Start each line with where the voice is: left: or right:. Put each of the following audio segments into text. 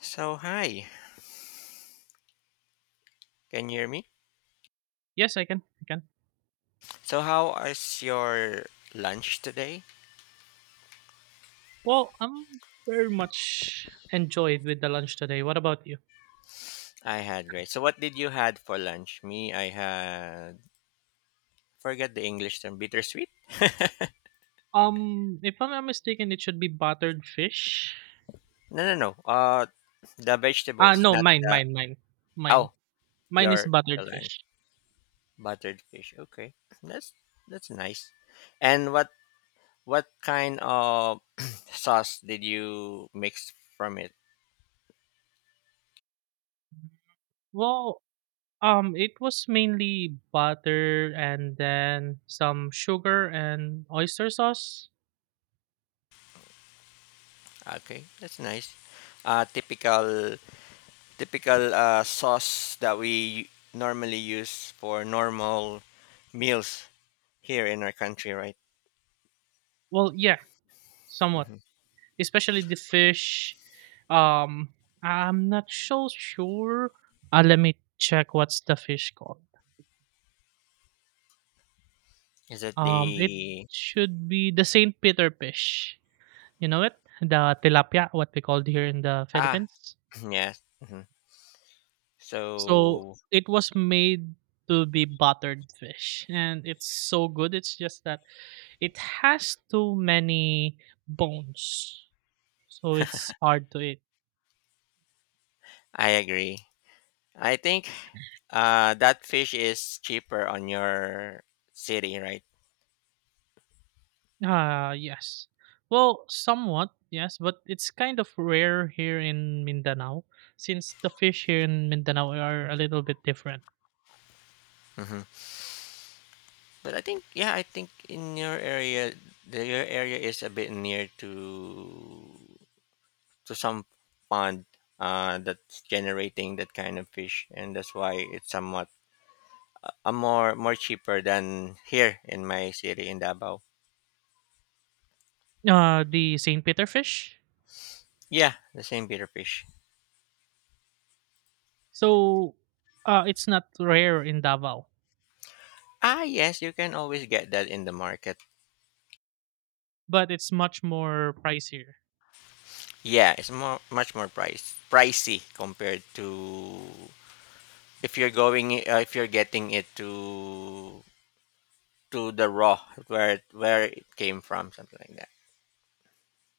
left: So, hi. Can you hear me?
right: Yes, I can. I can.
left: So, how is your lunch today?
right: Well, I'm very much enjoyed with the lunch today. What about you?
left: I had great. So, what did you had for lunch? Me, I had forget the English term, bittersweet.
right: If I'm not mistaken, it should be buttered fish.
left: No, no, no. The
right: Ah,
left: vegetables,
right: no,
left: not
right: mine,
left: the.
right: mine, mine, mine.
left: Oh,
right: Mine is
left: your
right: buttered
left: your lunch,
right: fish.
left: buttered fish. Okay, that's that's nice. And what kind of sauce did you mix from it?
right: Well, it was mainly butter and then some sugar and oyster sauce.
left: Okay, that's nice. Uh, typical typical sauce that we normally use for normal meals here in our country, right?
right: Well, yeah, somewhat.
left: Hmm.
right: Especially the fish. Um, I'm not so sure. Let me check what's the fish called.
left: Is it
right: It
left: the?
right: should be the Saint Peter fish. You know it? The tilapia, what we called here in the
left: Ah,
right: Philippines.
left: yeah? Hmm.
right: So
left: So,
right: it was made to be buttered fish, and it's so good. It's just that it has too many bones, so it's hard to eat.
left: I agree. I think that fish is cheaper on your city, right?
right: Ah, yes. Well, somewhat, yes, but it's kind of rare here in Mindanao since the fish here in Mindanao are a little bit different.
left: Hmm. But I think, yeah, I think in your area, your area is a bit near to some pond, that's generating that kind of fish, and that's why it's somewhat, more cheaper than here in my city in Davao.
right: The Saint Peter fish.
left: Yeah, the same bitter fish.
right: So, it's not rare in Davao,
left: Ah, yes, you can always get that in the market.
right: but it's much more pricier.
left: Yeah, it's more much more pricey compared to if you're going, if you're getting it to the raw, where it came from, something like that.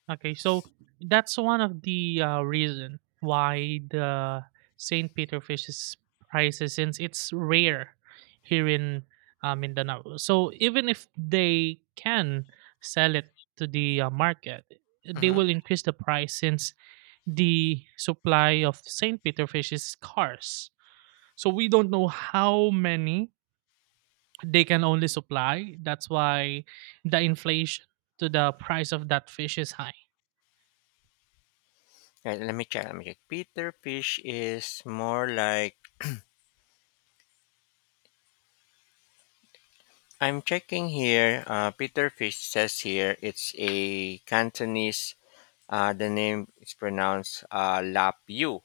right: Okay, so that's one of the reason why the Saint Peter fish is pricey since it's rare here in Mindanao. So even if they can sell it to the market, they
left: Mm-hmm.
right: will increase the price since the supply of Saint Peter fish is scarce. So we don't know how many they can only supply. That's why the inflation to the price of that fish is high.
left: Let me check. Let me check. Peter fish is more like. I'm checking here. Peter fish says here it's a Cantonese. The name is pronounced Lapiu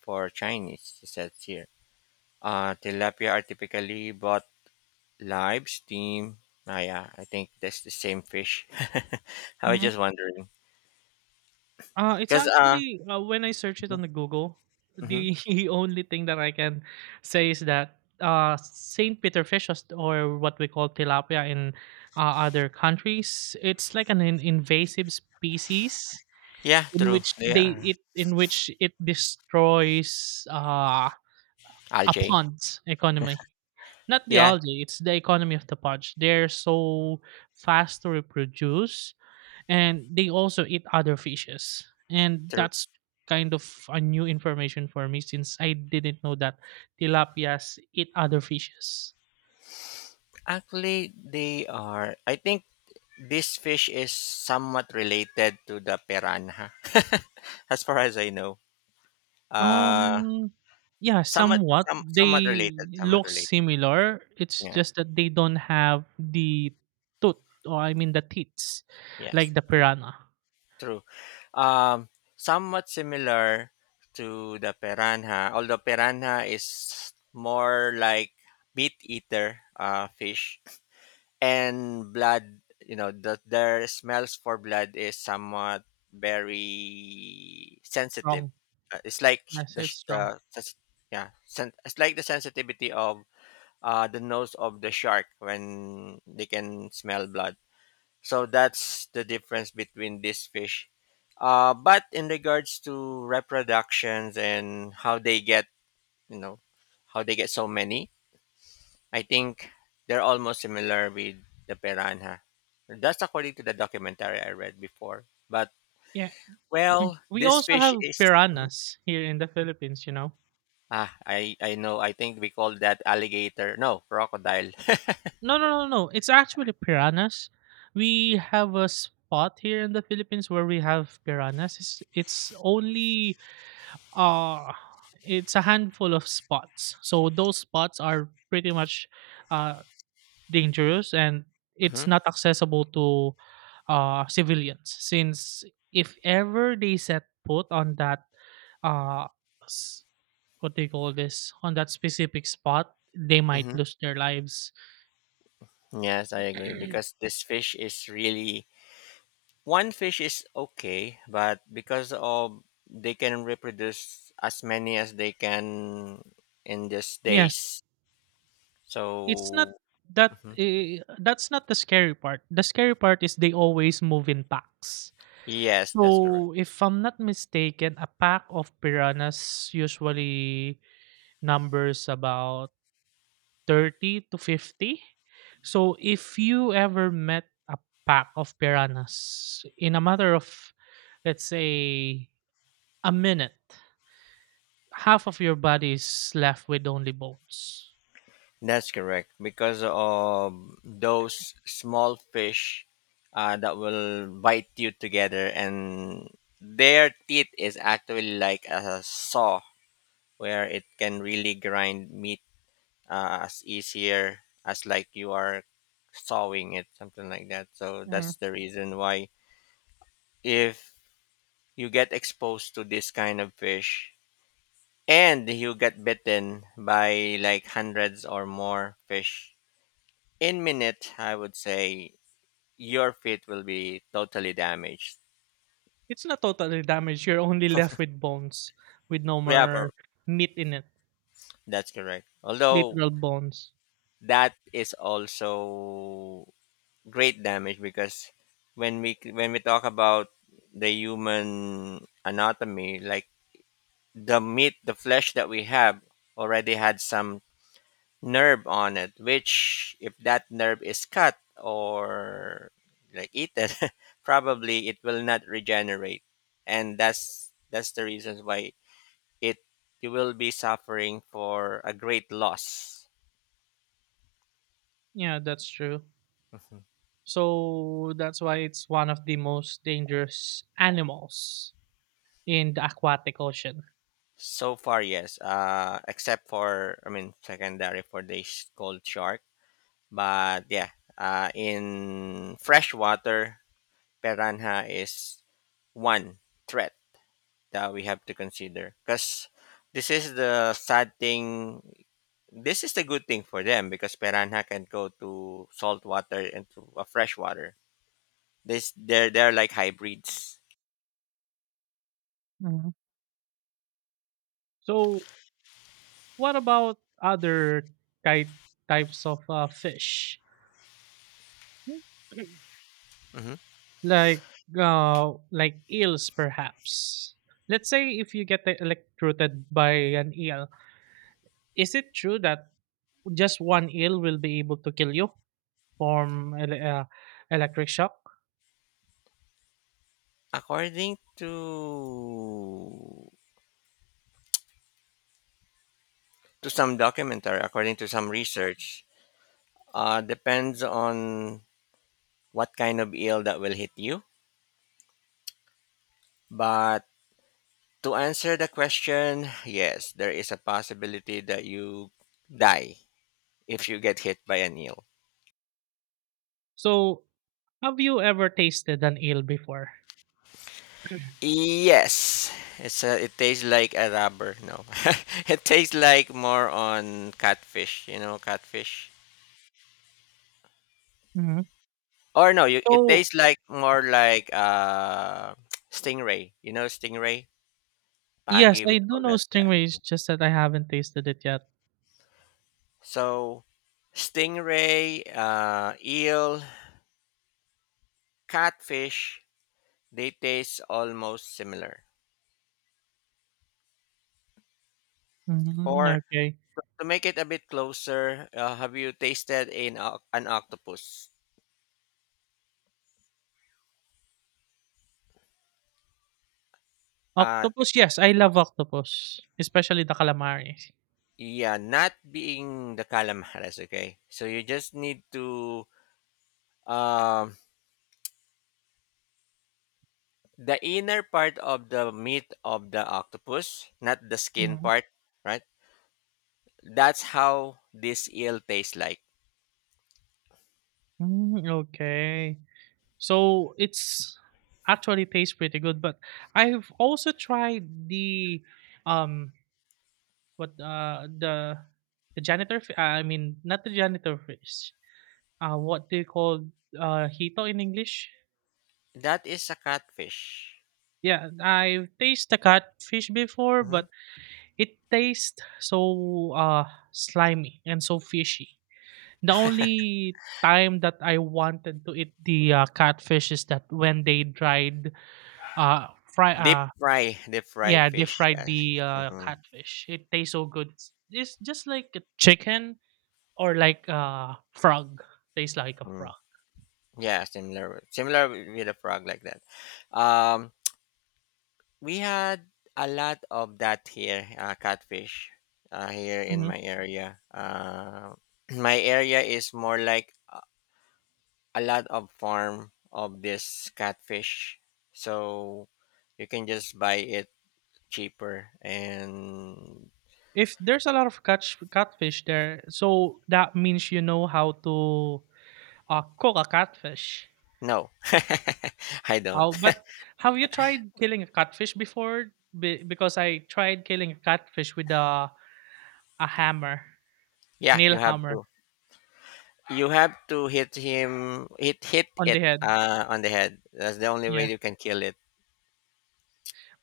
left: for Chinese, it says here. Tilapia are typically bought live, steam. Ah, yeah, I think that's the same fish. I was
right: Hmm.
left: just wondering.
right: It's
left: Because,
right: actually when I search it on the Google,
left: mhm.
right: the only thing that I can say is that Saint Peter fish or what we call tilapia in other countries, it's like an invasive species.
left: Yeah,
right: In
left: true.
right: which
left: They
right: they
left: are
right: it in which it destroys a
left: algae.
right: pond's economy. Not the
left: Yeah,
right: algae; it's the economy of the pond. They're so fast to reproduce, and they also eat other fishes, and
left: true.
right: that's kind of a new information for me since I didn't know that tilapias eat other fishes.
left: Actually, they are. I think this fish is somewhat related to the piranha, as far as I know. Uh,
right: Um, yeah,
left: somewhat,
right: somewhat.
left: somewhat
right: They
left: related, somewhat
right: look
left: related.
right: similar. It's
left: Yeah.
right: just that they don't have the tooth, or I mean the teats,
left: Yes,
right: like the piranha.
left: true. Um, somewhat similar to the piranha, although piranha is more like meat eater fish and blood. You know that their smells for blood is somewhat very sensitive.
right: Strong.
left: It's like
right: Yes,
left: the
right: it's
left: sh-
right: strong.
left: the sens- yeah, it's like the sensitivity of the nose of the shark when they can smell blood. So that's the difference between this fish. But in regards to reproductions and you know, how they get so many, I think they're almost similar with the piranha. That's according to the documentary I read before. But
right: Yeah. Mhm.
left: well,
right: We
left: this
right: also
left: fish
right: have
left: is. Mhm.
right: piranhas here in the Philippines.
left: Ah, I know. I think we call that alligator. No, crocodile.
right: No, no, no, no. It's actually piranhas. We have a spot here in the Philippines where we have piranhas. It's only uh it's a handful of spots, so those spots are pretty much uh dangerous, and
left: Hmm.
right: it's not accessible to civilians. Since if ever they set foot on that uh s- what do you call this on that specific spot, they might
left: Hmm.
right: lose their lives.
left: Yes, I agree, because this fish is really. One fish is okay, but because of, they can reproduce as many as they can in these
right: Yes,
left: days.
right: it's not
left: So.
right: that
left: Mhm.
right: that's not the scary part. The scary part is they always move in packs.
left: Yes, that's correct.
right: So, if I'm not mistaken, a pack of piranhas usually numbers about 30 to 50. So, if you ever met a pack of piranhas in a matter of, let's say, a minute, half of your body is left with only bones.
left: That's correct because of those small fish, that will bite you together, and their teeth is actually like a saw where it can really grind meat, as easier as like you are sawing it, something like that. So
right: Mm.
left: that's the reason why if you get exposed to this kind of fish and you get bitten by like hundreds or more fish in minute, I would say your feet will be totally damaged.
right: It's not totally damaged. You're only left with bones, with no
left: Yeah,
right: more meat in it,
left: that's correct. Although
right: literal bones.
left: that is also great damage, because when we talk about the human anatomy, like the meat, the flesh that we have, already had some nerve on it, which if that nerve is cut or like eaten, probably it will not regenerate, and that's the reasons why it you will be suffering for a great loss.
right: Yeah, that's true. So that's why it's one of the most dangerous animals in the aquatic ocean.
left: So far, yes. Except for, I mean, secondary for the cold shark, but yeah. In freshwater, piranha is one threat that we have to consider, because this is the sad thing. This is the good thing for them because piranha can go to salt water and to a freshwater. This They're like hybrids.
right: Hmm. So what about other ki- types of fish?
left: Mhm.
right: Like eels perhaps. Let's say if you get electrocuted by an eel, is it true that just one eel will be able to kill you from electric shock?
left: According to some documentary, according to some research, depends on what kind of ill that will hit you. But to answer the question, yes, there is a possibility that you die if you get hit by an eel.
right: So have you ever tasted an eel before?
left: Yes, it tastes like a rubber. No, it tastes like more on catfish. You know, catfish. Or no, it
right: So,
left: tastes like more like, stingray. You know, stingray.
right: yes,
left: Pagi, we
right: I do
left: call
right: know
left: that.
right: stingray, it's
left: Yeah.
right: just that I haven't tasted it yet.
left: So, stingray, eel, catfish, they taste almost similar.
right: Mm,
left: Or,
right: okay.
left: to make it a bit closer, have you tasted an octopus? Uh,
right: Octopus, yes, I love octopus, especially the calamari.
left: yeah, not being the calamares, okay? So you just need to, um, the inner part of the meat of the octopus, not the skin
right: Mm.
left: part, right? That's how this eel tastes like.
right: Mm, okay. So, it's actually tastes pretty good, but I've also tried the, um what, the I mean, not the janitor fish. What they call hito in English?
left: That is a catfish.
right: Yeah, I've tasted the catfish before,
left: Mm-hmm.
right: but it tastes so slimy and so fishy. The only time that I wanted to eat the catfish is that when they dried, fry,
left: Deep fry
right: yeah, they
left: fish.
right: fried
left: Yes.
right: the
left: Hmm.
right: catfish. It tastes so good. It's just like a chicken or like a frog. Tastes like a
left: Hmm.
right: frog.
left: Yeah, similar, similar with a frog like that. Um, we had a lot of that here, catfish, here in
right: Mhm.
left: my area. My area is more like a lot of farm of this catfish, so you can just buy it cheaper. And
right: If there's a lot of catfish there, so that means you know how to cook a catfish.
left: no, I don't.
right: Oh, but have you tried killing a catfish before? Because I tried killing a catfish with a hammer,
left: Yeah,
right: nail
left: you have
right: hammer,
left: to. You have to hit him, hit
right: on the
left: it
right: head.
left: on the head. That's the only
right: Yeah,
left: way you can kill it.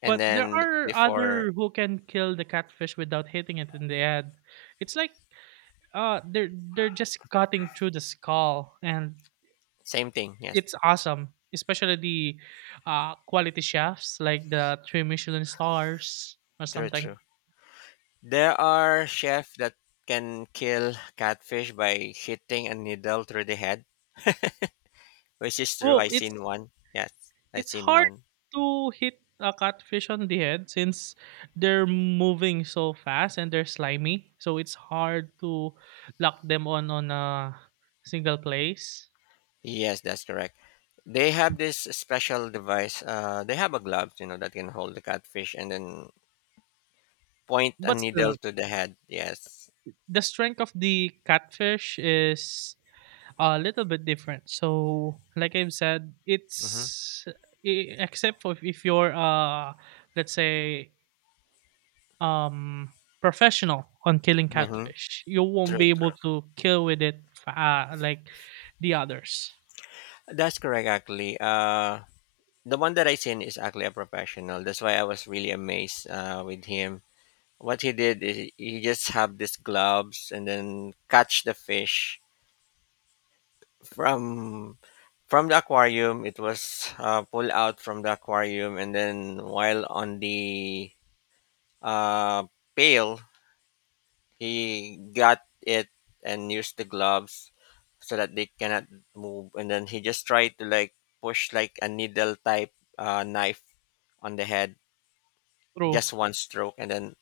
left: And
right: but there
left: then
right: are
left: before,
right: other who can kill the catfish without hitting it in the head. It's like they're just cutting through the skull, and
left: same thing. Yes,
right: it's awesome. Especially the quality chefs, like the three Michelin stars or
left: true,
right: something.
left: true. There are chefs that can kill catfish by hitting a needle through the head, which is true. I
right: Oh, it's.
left: seen one. Yes, I
right: It's
left: seen
right: hard
left: one.
right: to hit a catfish on the head since they're moving so fast and they're slimy. So it's hard to lock them on a single place.
left: Yes, that's correct. They have this special device. They have a glove, you know, that can hold the catfish and then point a
right: But
left: needle
right: still,
left: to the head. Yes.
right: the strength of the catfish is a little bit different. So, like I've said,
left: Mm-hmm.
right: except for if you're, let's say, um professional on killing
left: Mm-hmm.
right: catfish, you won't
left: True.
right: be able
left: True.
right: to kill with it like the others.
left: That's correct, actually. The one that I seen is actually a professional. That's why I was really amazed with him. What he did is he just have these gloves and then catch the fish from from the aquarium. It was pulled out from the aquarium, and then while on the, uh, pail, he got it and used the gloves so that they cannot move, and then he just tried to, like, push like a needle type, knife on the head.
right: True,
left: Just one stroke, and then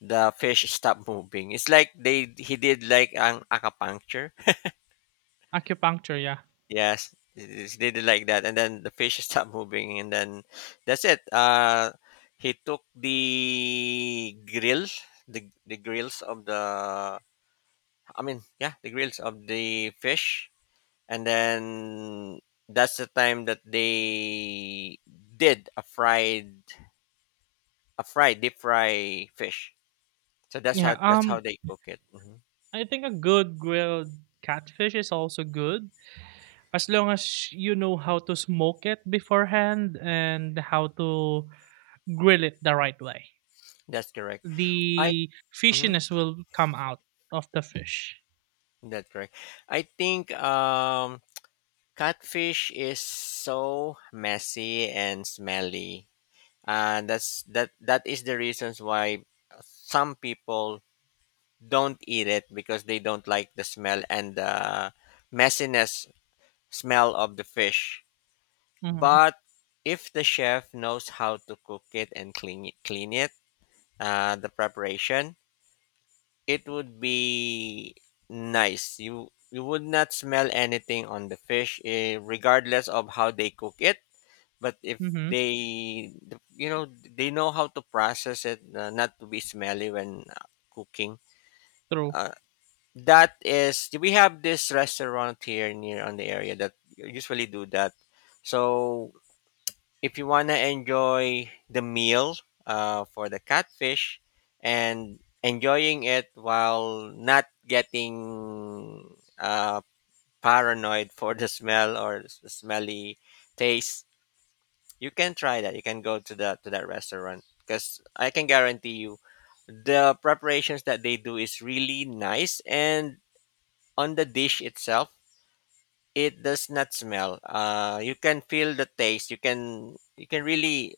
left: the fish stopped moving. It's like they he did like an acupuncture.
right: acupuncture, yeah.
left: Yes, they did like that, and then the fish stopped moving, and then that's it. He took the grills, the grills of the I mean, yeah, the grills of the fish, and then that's the time that they did a fried deep fry fish. So that's
right: Yeah,
left: how that's how they cook it. Hmm.
right: I think a good grilled catfish is also good, as long as you know how to smoke it beforehand and how to grill it the right way.
left: That's correct. I
right: The
left: mhm.
right: fishiness will come out of the fish.
left: That's correct. I think catfish is so messy and smelly, and that is the reasons why some people don't eat it, because they don't like the smell and the messiness smell of the fish.
right: Mhm,
left: But if the chef knows how to cook it and clean it, the preparation, it would be nice. You would not smell anything on the fish, eh, regardless of how they cook it. But if
right: mhm,
left: they, you know, they know how to process it, not to be smelly when cooking.
right: true.
left: Uh, that is, we have this restaurant here near on the area that usually do that. So if you want to enjoy the meal, for the catfish, and enjoying it while not getting, uh, paranoid for the smell or the smelly taste, you can try that. You can go to that restaurant, because I can guarantee you the preparations that they do is really nice, and on the dish itself, it does not smell. You can feel the taste. You can really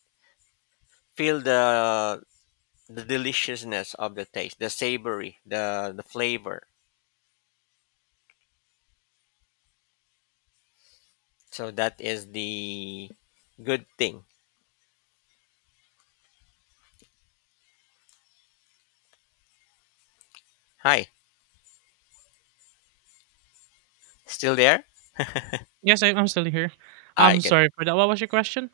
left: feel the deliciousness of the taste, the savory, the flavor. So that is the good thing. Hi, still there?
right: Yes, I'm still here.
left: I
right: I'm
left: get.
right: sorry for that. What was your question?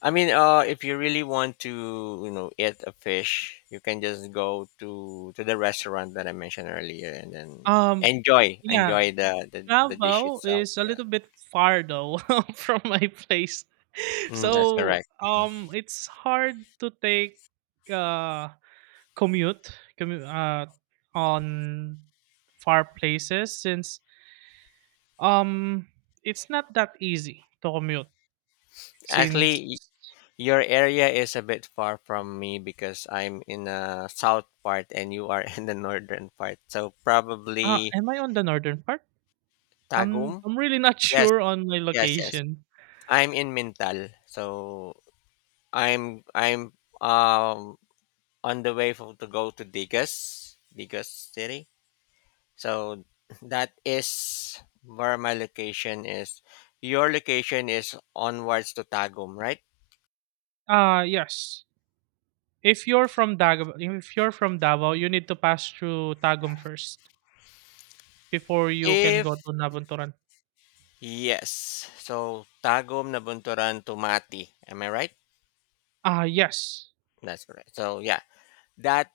left: I mean, if you really want to, you know, eat a fish, you can just go to the restaurant that I mentioned earlier, and then
right: Um,
left: enjoy
right: yeah,
left: enjoy the dish
right: Davao
left: itself.
right: is a
left: Yeah,
right: little bit far though from my place,
left: that's
right: so
left: correct. Mm-hmm.
right: it's hard to take uh commute commu on far places, since um it's not that easy to commute, since.
left: Actually, your area is a bit far from me because I'm in a south part and you are in the northern part. So
right: Ah,
left: probably
right: am I on the northern part?
left: Tagum.
right: I'm really not
left: Yes,
right: sure on my
left: yes, yes.
right: location.
left: I'm in Mintal. So I'm um on the way to go to Digas, City. So that is where my location is. Your location is onwards to Tagum, right?
right: Ah, yes. If you're from Davao, you need to pass through Tagum first before you can go
left: If.
right: to Nabunturan.
left: Yes. So Tagum, Nabunturan, Tumati. Am I right?
right: Ah, yes.
left: That's correct. So yeah, that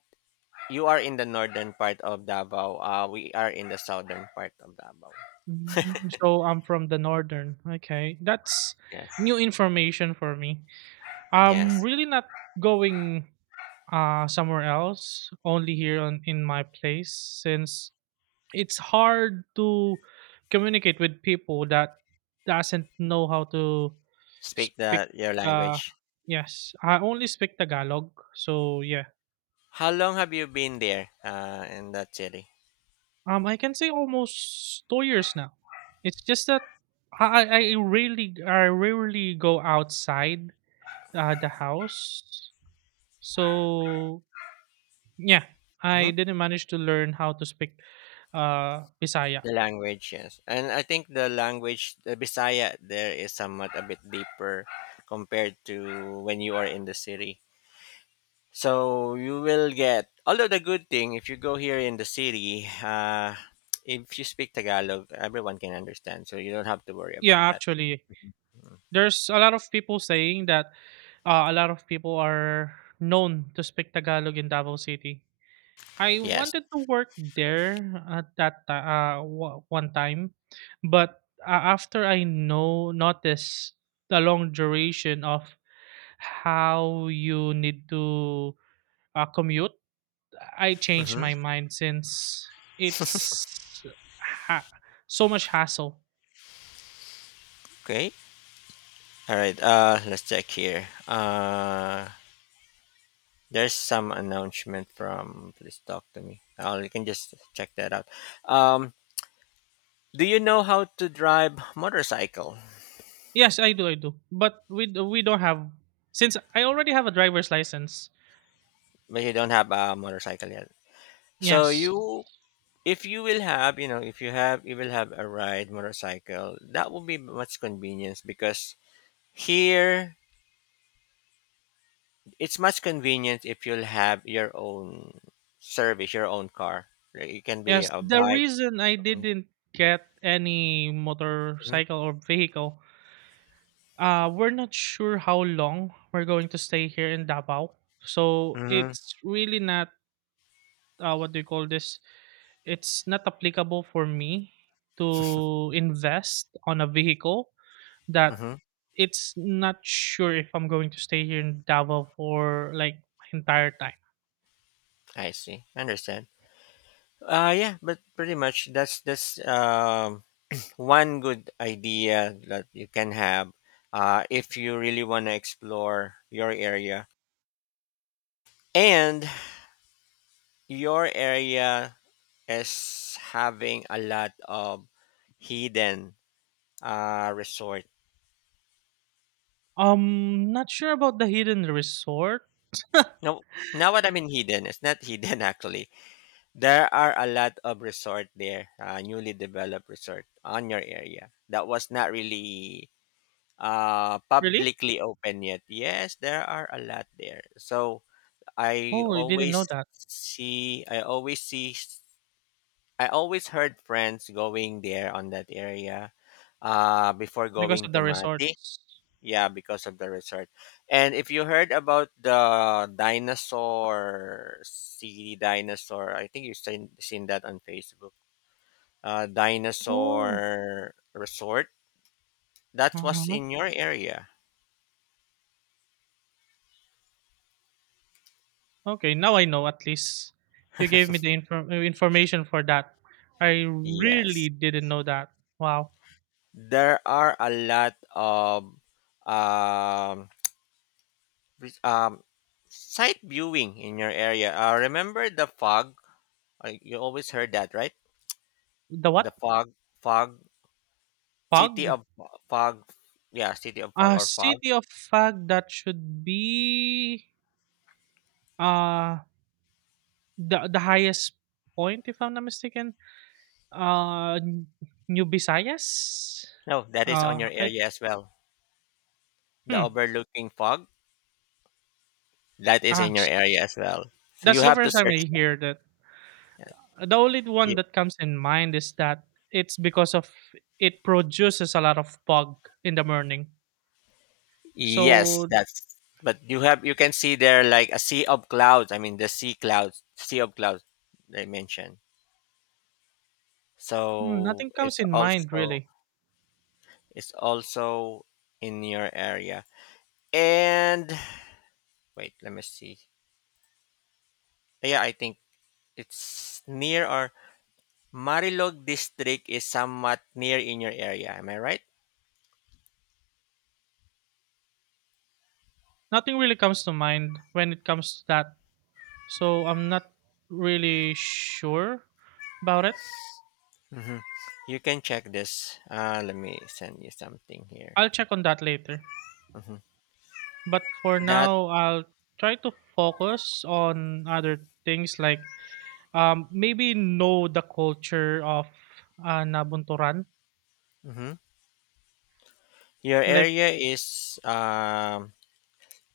left: you are in the northern part of Davao. We are in the southern part of Davao.
right: Mm, so I'm from the northern. Okay, that's
left: Yes.
right: new information for me.
left: Yes.
right: I'm really not going somewhere else, only here on in my place since it's hard to communicate with people that doesn't know how to
left: Speak
right: speak.
left: the your
right: uh
left: language.
right: yes, I only speak Tagalog, so yeah.
left: How long have you been there? In that city.
right: I can say almost 2 years now. It's just that I really I rarely go outside the house. So yeah, I
left: Hmm.
right: didn't manage to learn how to speak bisaya.
left: The language, yes, and I think the language, the Bisaya, there is somewhat a bit deeper compared to when you are in the city. So you will get, although the good thing, if you go here in the city, if you speak Tagalog, everyone can understand. So you don't have to worry about
right: Yeah,
left: that.
right: actually there's a lot of people saying that, a lot of people are known to speak Tagalog in Davao City. I
left: Yes.
right: wanted to work there at that one time, but after I know notice the long duration of how you need to commute, I changed
left: Mm-hmm.
right: my mind since it's ha- so much hassle.
left: Okay. All right. Let's check here. There's some announcement from, please talk to me. Oh, you can just check that out. Um, do you know how to drive motorcycle?
right: Yes, I do, but we don't have, since I already have a driver's license.
left: But you don't have a motorcycle yet. So
right: Yes.
left: you, if you will have, if you have, you will have a ride motorcycle that will be much convenience because here it's much convenient if you'll have your own service, your own car. Like, it can be
right: Yes,
left: a
right: the
left: bike.
right: reason I didn't get any
left: Mm-hmm.
right: motorcycle or vehicle, we're not sure how long we're going to stay here in Davao. So
left: Mm-hmm.
right: it's really not, what do you call this? It's not applicable for me to invest on a vehicle that
left: hmm
right: it's not sure if I'm going to stay here in Davao for like my entire time.
left: I see, understand. Yeah, but pretty much that's one good idea that you can have if you really want to explore your area, and your area is having a lot of hidden resort.
right: Not sure about the hidden resort.
left: No, now what I mean hidden, it's not hidden actually. There are a lot of resort there, newly developed resort on your area that was not really
right: Really?
left: publicly open yet. Yes, there are a lot there. So I
right: Oh, you didn't know
left: always
right: that.
left: see, I always see, I always heard friends going there on that area before
right: Because
left: going
right: of
left: to
right: the
left: Mati.
right: resorts.
left: Yeah, because of the resort. And if you heard about the dinosaur city dinosaur, I think you've seen that on Facebook.
right: Oh.
left: Dinosaur resort.
right: Uh
left: That was
right: huh.
left: in your area.
right: Okay, now I know at least. You gave me the information for that. I really
left: Yes.
right: didn't know that. Wow.
left: There are a lot of um, vis- um, sight viewing in your area. Remember the fog? You always heard that, right?
right: The
left: The
right: what?
left: fog, city
right: Fog?
left: of fog. Yeah, city of fog or fog.
right: City of fog, that should be uh the highest point if I'm not mistaken. Uh N- New Visayas?
left: No, that is on your
right: I.
left: area as well. The
right: Hmm.
left: overlooking fog, that is
right: Ah,
left: in your area as well. So you
right: that's the
left: have to
right: first time
left: search
right: I hear that.
left: that.
right: The only
left: Y-
right: one that comes in mind is that it's because of it produces a lot of fog in the morning.
left: Yes,
right: So.
left: that's, but you have, you can see there like a sea of clouds. I mean the sea clouds, sea of clouds, they mentioned. So
right: Nothing comes
left: it's
right: in mind
left: also
right: really.
left: it's also in your area. And wait, let me see. Yeah, I think it's near or Marilog district is somewhat near in your area. Am I right?
right: Nothing really comes to mind when it comes to that. So I'm not really sure about it.
left: Hmm. You can check this. Let me send you something here.
right: I'll check on that later.
left: Hmm.
right: But for
left: That.
right: now, I'll try to focus on other things like, maybe know the culture of Nabunturan.
left: Mhm. Your
right: Like.
left: area is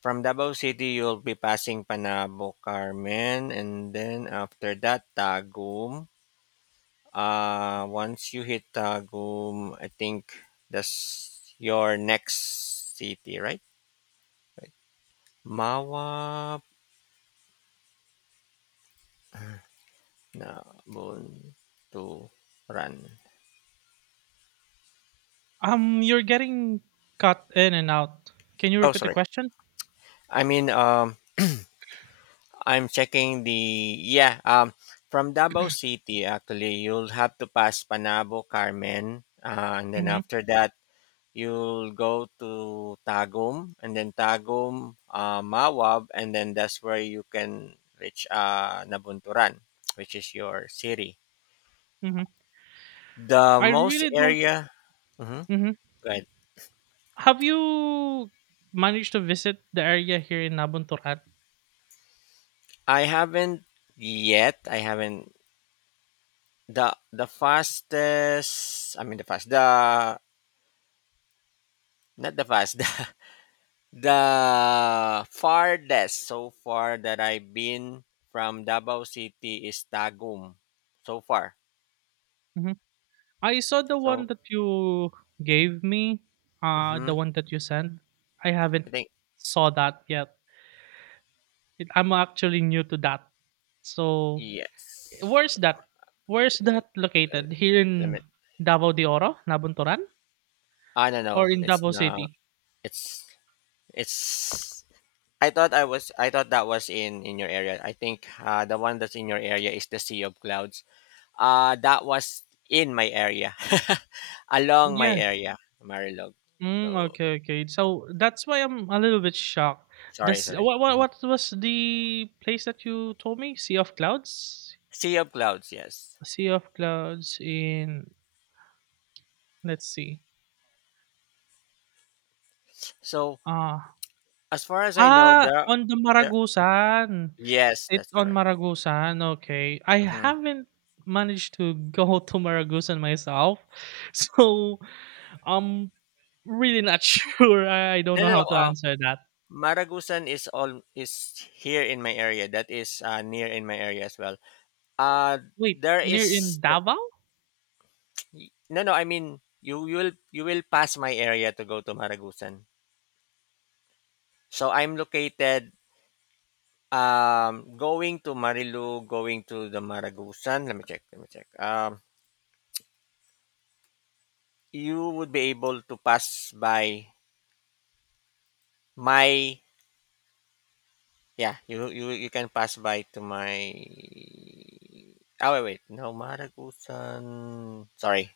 left: from Davao City. You'll be passing Panabo Carmen, and then after that Tagum. Once you hit Tagum, I think that's your next city, right? Right. Mawa na to run.
right: You're getting cut in and out. Can you
left: Oh,
right: repeat the
left: sorry.
right: question?
left: I mean, I'm checking the, yeah. From Davao City, actually, you'll have to pass Panabo, Carmen, and then
right: Mhm,
left: after that, you'll go to Tagum, and then Tagum, Mawab, and then that's where you can reach Nabunturan, which is your city.
right: mhm.
left: The
right: I
left: most
right: really don't.
left: area. Mm-hmm.
right: Mhm.
left: Right.
right: Have you managed to visit the area here in Nabunturan?
left: I haven't yet. I haven't the fastest. I mean the fast, the, not the fast. The farthest so far that I've been from Davao City is Tagum so far.
right: Nabuntoran? Mhm. I saw the one
left: So,
right: that you gave me, the
left: mhm,
right: one that you sent. I haven't
left: I think
right: saw that yet. I'm actually new to that. So,
left: yes.
right: where's that? Where's that located? Here
left: Let
right: in
left: me.
right: Davao de Oro, Nabunturan,
left: I don't
right: or
left: know.
right: in
left: It's
right: Davao
left: not.
right: City?
left: It's it's. I thought I was. I thought that was in your area. I think the one that's in your area is the Sea of Clouds. That was in my area, along my
right: Yeah.
left: area, Marilog.
right: Mm,
left: So
right: okay, okay. So that's why I'm a little bit shocked.
left: sorry,
right: This
left: sorry. Mm-hmm.
right: what was the place that you told me? Sea of Clouds?
left: Sea of Clouds, yes.
right: Sea of Clouds in, let's see.
left: So
right: Ah.
left: as far as I know,
right: Ah,
left: there,
right: on the
left: there
right: Maragusan.
left: yes,
right: It's
left: that's
right: on
left: correct.
right: Maragusan. Okay. I
left: Hmm.
right: haven't managed to go to Maragusan myself. So I'm really not sure. I don't
left: No,
right: know
left: no,
right: how
left: no.
right: to answer that.
left: Maragusan is all is here in my area. That is near in my area as well. Uh
right: Wait,
left: there
right: near
left: is,
right: in Davao?
left: no, no. I mean, you you will pass my area to go to Maragusan. So I'm located going to Marilu, going to the Maragusan. Let me check. Let me check. You would be able to pass by my. Yeah, you can pass by to my. Oh wait, wait. No, Maragusan. Sorry,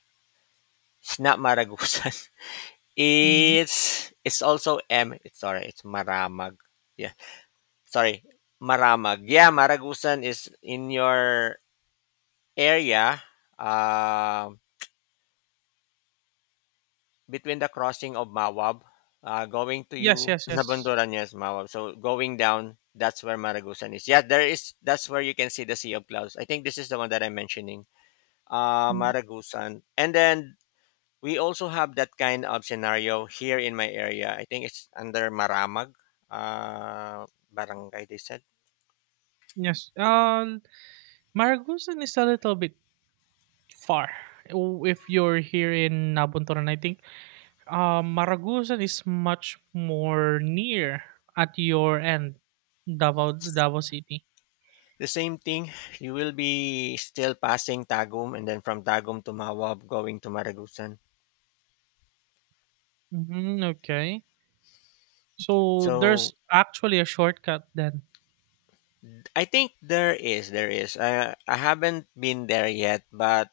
left: it's not Maragusan.
right: Mhm.
left: It's also M. It's, sorry, it's Maramag. Yeah, sorry, Maramag. Yeah, Maragusan is in your area, um, between the crossing of Mawab, going to
right: Yes,
left: you
right: yes, yes.
left: Nabunduran, yes, Mawab. So going down, that's where Maragusan is. Yeah, there is. That's where you can see the Sea of Clouds. I think this is the one that I'm mentioning.
right: Mm,
left: Maragusan. And then we also have that kind of scenario here in my area. I think it's under Maramag uh, barangay, they said.
right: yes. Maragusan is a little bit far. If you're here in Nabuntoran, I think Maragusan is much more near at your end, Davao, Davao City.
left: The same thing, you will be still passing Tagum and then from Tagum to Mawab going to Maragusan.
right: Hmm, okay. So there's
left: So
right: actually a shortcut then.
left: I think there is. I haven't been there yet, but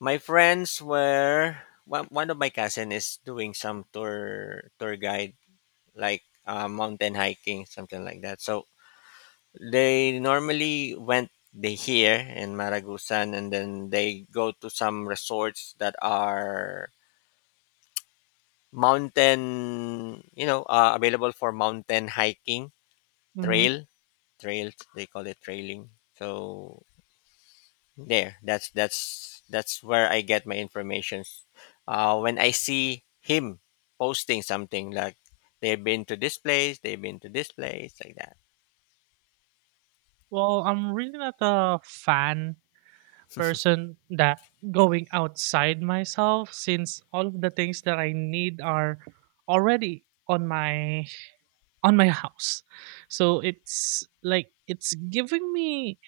left: my friends were, one of my cousin is doing some tour guide, like mountain hiking, something like that. So they normally went they here in Maragusan, and then they go to some resorts that are mountain, available for mountain hiking,
right: Hmm.
left: trail, trails, they call it trailing. So that's where I get my information. When I see him posting something like they've been to this place, they've been to this place, like that.
right: Well, I'm really not a fan person that going outside myself, since all of the things that I need are already on my house. So it's like it's giving me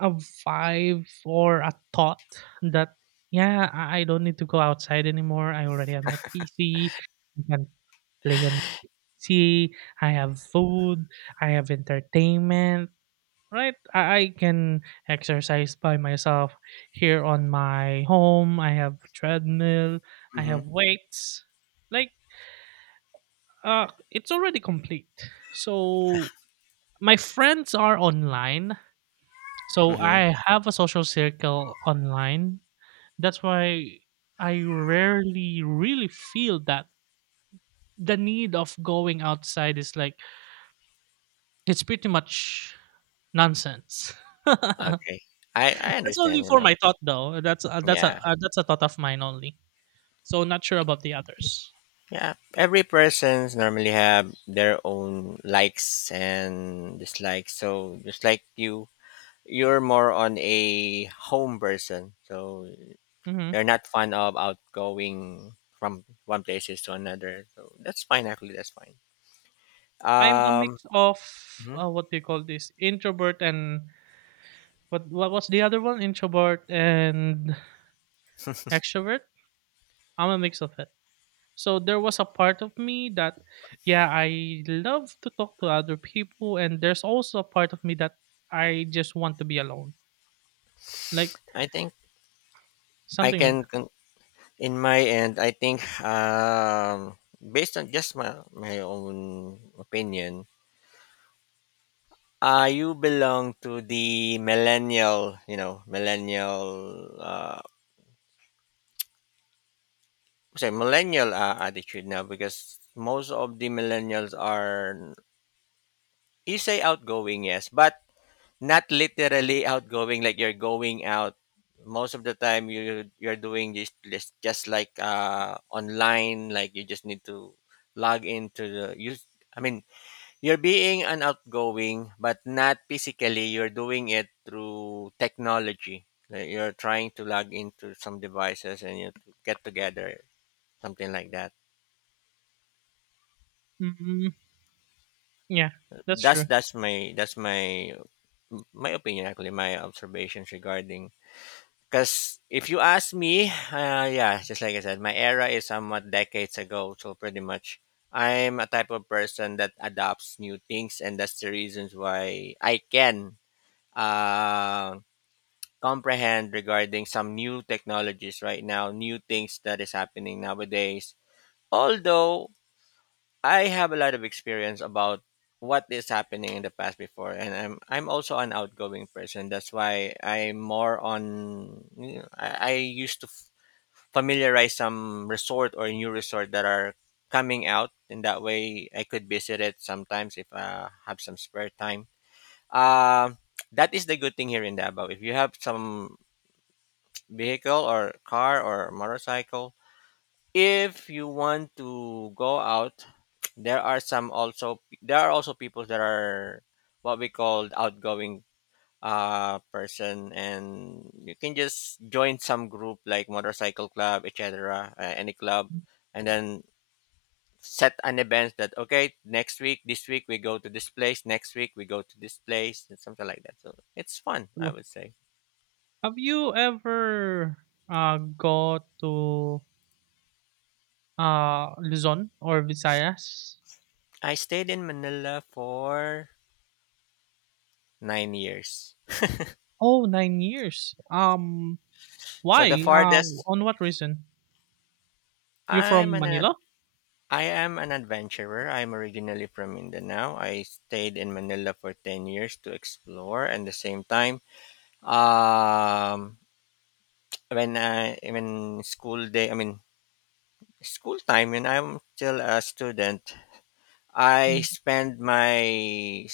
right: a vibe or a thought that yeah, I don't need to go outside anymore. I already have my PC. I can play on PC. I have food. I have entertainment. Right, I can exercise by myself here on my home. I have treadmill. I
left: Mm-hmm.
right: have weights. Like, it's already complete. So my friends are online, so
left: Mm-hmm.
right: I have a social circle online. That's why I rarely really feel that the need of going outside is like it's pretty much nonsense. That's
left: Okay. I understand,
right: only
left: you
right: for
left: know.
right: my thought though. That's uh, that's a
left: Yeah.
right: uh, that's a thought of mine only. So not sure about the others.
left: Yeah, every person's normally have their own likes and dislikes. So just like you, you're more on a home person. So
right: Mhm.
left: you're not fond of outgoing from one places to another. So that's fine. Actually, that's fine.
right: I'm a
left: Um,
right: mix of,
left: mhm.
right: what do you call this, introvert and what was the other one? Introvert and extrovert. I'm a mix of it. So there was a part of me that, yeah, I love to talk to other people, and there's also a part of me that I just want to be alone, like
left: I think I
right: something
left: can
right: like
left: con- in my end. I think based on just my own opinion. You belong to the millennial, you know, millennial, sorry, millennial attitude now, because most of the millennials are, you say, outgoing, yes, but not literally outgoing, like you're going out. Most of the time, you're doing just like online, like you just need to log into the you. I mean, you're being an outgoing, but not physically. You're doing it through technology. Like you're trying to log into some devices, and you get together, something like that.
right: that. Mm. Yeah, that's
left: That's
right: true.
left: that's my that's my my opinion, actually. My observations regarding. Because if you ask me, yeah, just like I said, my era is somewhat decades ago. So pretty much, I'm a type of person that adopts new things, and that's the reasons why I can. Um, Comprehend regarding some new technologies right now, new things that is happening nowadays. Although I have a lot of experience about what is happening in the past before, and I'm also an outgoing person. That's why I'm more on. You know, I used to familiarize some resort or new resort that are coming out, and that way I could visit it sometimes if I have some spare time. Um, that is the good thing here in Davao. If you have some vehicle or car or motorcycle. If you want to go out, there are also people that are what we call outgoing person, and you can just join some group like motorcycle club, etc., any club, and then set an event that, okay, next week this week we go to this place, next week we go to this place, and something like that, so it's fun, I
right: True.
left: would say.
right: Have you ever go to Luzon or Visayas?
left: I stayed in Manila for 9 years.
right: Oh, 9 years.
left: So the
right: Why?
left: farthest,
right: On what reason? You from
left: I'm an ad-
right: Manila?
left: I am an adventurer. I'm originally from Mindanao. I stayed in Manila for 10 years to explore, and the same time um when school day, I mean school time when I'm still a student, I spend my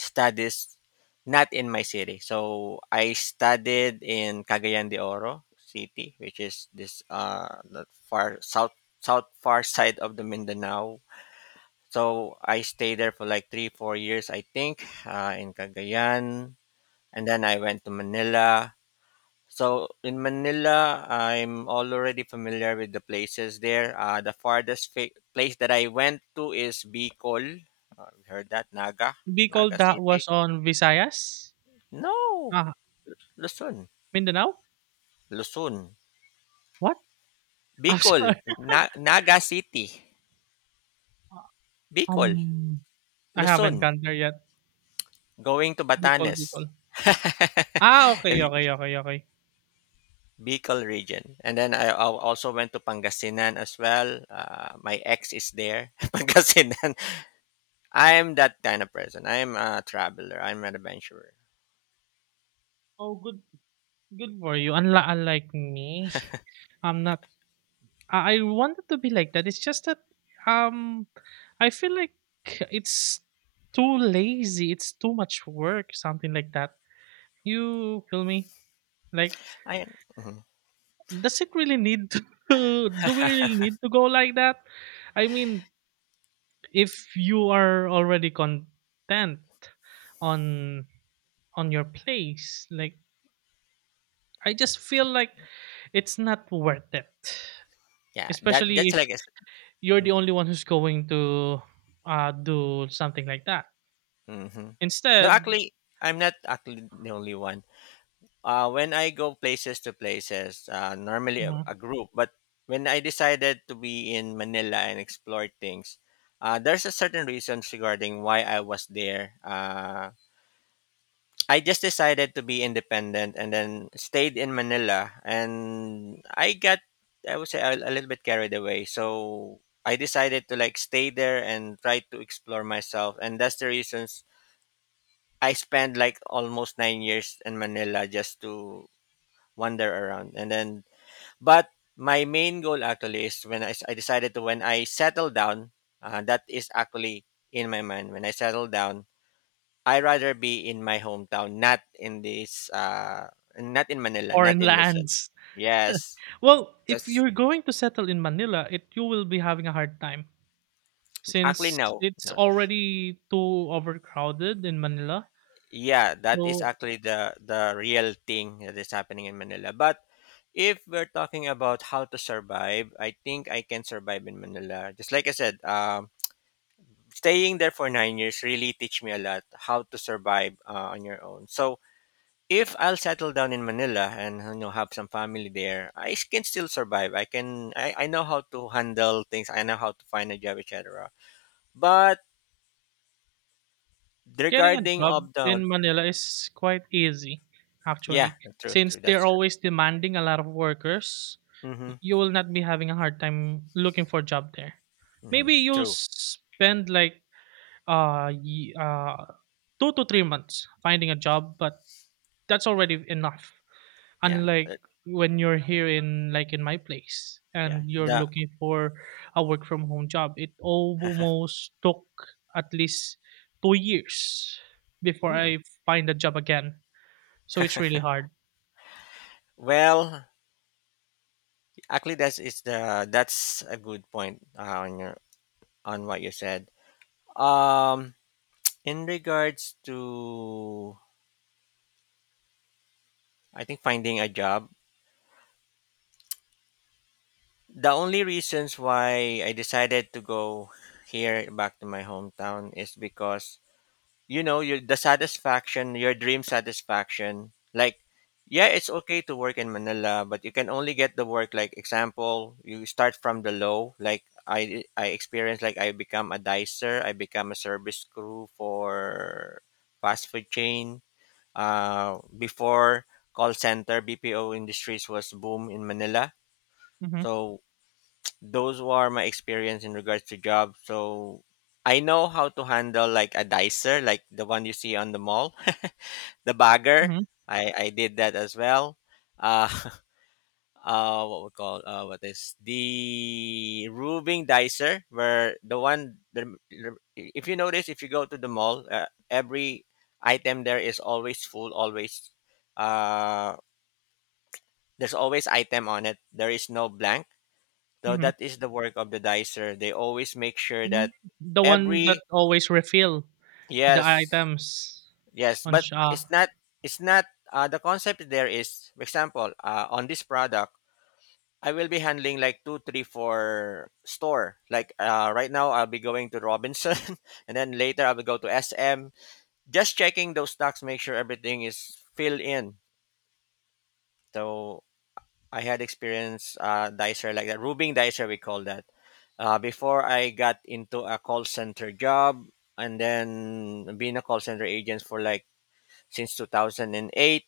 left: studies not in my city. So I studied in Cagayan de Oro city, which is this the far south south far side of the Mindanao. So I stayed there for like 3, 4 years, I think, in Cagayan. And then I went to Manila. So in Manila, I'm all already familiar with the places there. The farthest place that I went to is Bicol. You heard that? Naga?
right: Bicol,
left: Naga
right: that
left: City?
right: was on Visayas?
left: No!
right: Ah,
left: Luzon.
right: Mindanao?
left: Luzon.
right: What? I'm
left: Bicol.
right: sorry.
left: Naga City. Bicol.
right: Um, I haven't
left: Luzon.
right: gone there yet.
left: Going to
right: Bicol,
left: Batanes.
right: Bicol. Ah, okay,
left: if,
right: okay, okay, okay.
left: Bicol region. And then I also went to Pangasinan as well. My ex is there, Pangasinan. I'm that kind of person. I'm a traveler. I'm an adventurer.
right: Oh, good, good for you. Unlike, me, I'm not. I wanted to be like that. It's just that, um, I feel like it's too lazy. It's too much work, something like that. You kill me. Like,
left: I Mhm.
right: does it really need to? Do we really need to go like that? I mean, if you are already content on your place, like I just feel like it's not worth it.
left: Yeah. That
right: Especially
left: that's
right: if
left: like a,
right: you're the only one who's going to do something like that.
left: hmm, no.
right: Instead.
left: Actually, I'm not actually the only one. When I go places to places, normally a,
right: Mhm.
left: a group. But when I decided to be in Manila and explore things, there's a certain reasons regarding why I was there. I just decided to be independent and then stayed in Manila, and I got, I would say, a little bit carried away. So I decided to like stay there and try to explore myself, and that's the reasons I spent like almost 9 years in Manila just to wander around, and then, but my main goal actually is when I, s- I decided to when I settle down, that is actually in my mind when I settle down, I rather be in my hometown, not in this, not in Manila,
right: Foreign
left: not in Luzon.
right: lands.
left: Yes,
right: Well, if
left: because
right: you're going to settle in Manila, it you will be having a hard time,
left: actually
right: since
left: no,
right: it's
left: no.
right: already too overcrowded in Manila.
left: Yeah, that is
right: So
left: actually the real thing that is happening in Manila. But if we're talking about how to survive, I think I can survive in Manila. Just like I said, staying there for 9 years really teach me a lot how to survive on your own. So if I'll settle down in Manila and have some family there, can still survive. I know how to handle things. I know how to find a job, etc. But
right: getting a
left: regarding
right: job
left: of the,
right: in Manila is quite easy,
left: yeah,
right: actually,
left: true,
right: since
left: true, that's
right: they're
left: true.
right: always demanding a lot of workers.
left: Mm-hmm,
right: You will not be having a hard time looking for a job there.
left: mm-hmm,
right: Maybe you'll
left: true.
right: spend like uh, ye- uh 2 to 3 months finding a job, but that's already enough.
left: Yeah,
right: Unlike
left: uh,
right: when you're here in, like, in my place,
left: yeah.
right: and you're
left: The
right: looking for a work from home job, it almost took at least 2 years before
left: hmm.
right: I find a job again, so it's really hard.
left: Well, actually, that's is the that's a good point on what you said. Um, in regards to, I think, finding a job. The only reasons why I decided to go here back to my hometown is because you know, you the satisfaction, your dream satisfaction. Like, yeah, it's okay to work in Manila, but you can only get the work. Like, example, you start from the low. Like I experienced, like, I become a dicer, I become a service crew for fast food chain. Before, call center BPO industries was boom in Manila.
right: Mm-hmm,
left: So those were my experience in regards to job. So I know how to handle like a dicer, like the one you see on the mall, the bagger.
right: mm-hmm,
left: I did that as well. Uh, what we call what is the roving dicer, where if you notice, if you go to the mall, every item there is always full, always uh, there's always item on it. There is no blank. Though
right: mm-hmm.
left: that is the work of the dicer. They always make sure
right: Mm-hmm.
left: that
right: The one that
left: every
right: always refill the
left: yes,
right: items
left: yes,
right: on
left: but
right: sha.
left: it's not the concept there is, for example, on this product, I will be handling like two, three, four store. Like right now, I'll be going to Robinson, and then later I will go to SM. Just checking those stocks, make sure everything is filled in. So I had experience dicer like that, Rubing dicer we call that. Before I got into a call center job, and then being a call center agent for like since 2008,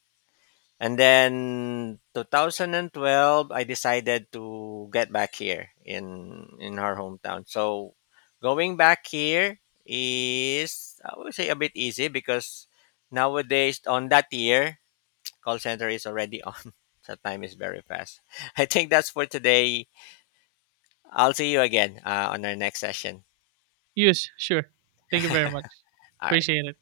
left: and then 2012 I decided to get back here in our hometown. So going back here is, I would say, a bit easy because nowadays on that year, call center is already on. So time is very fast. I think that's for today. I'll see you again on our next session.
right: Use sure. Thank you very much.
left: All right.
right: Appreciate it.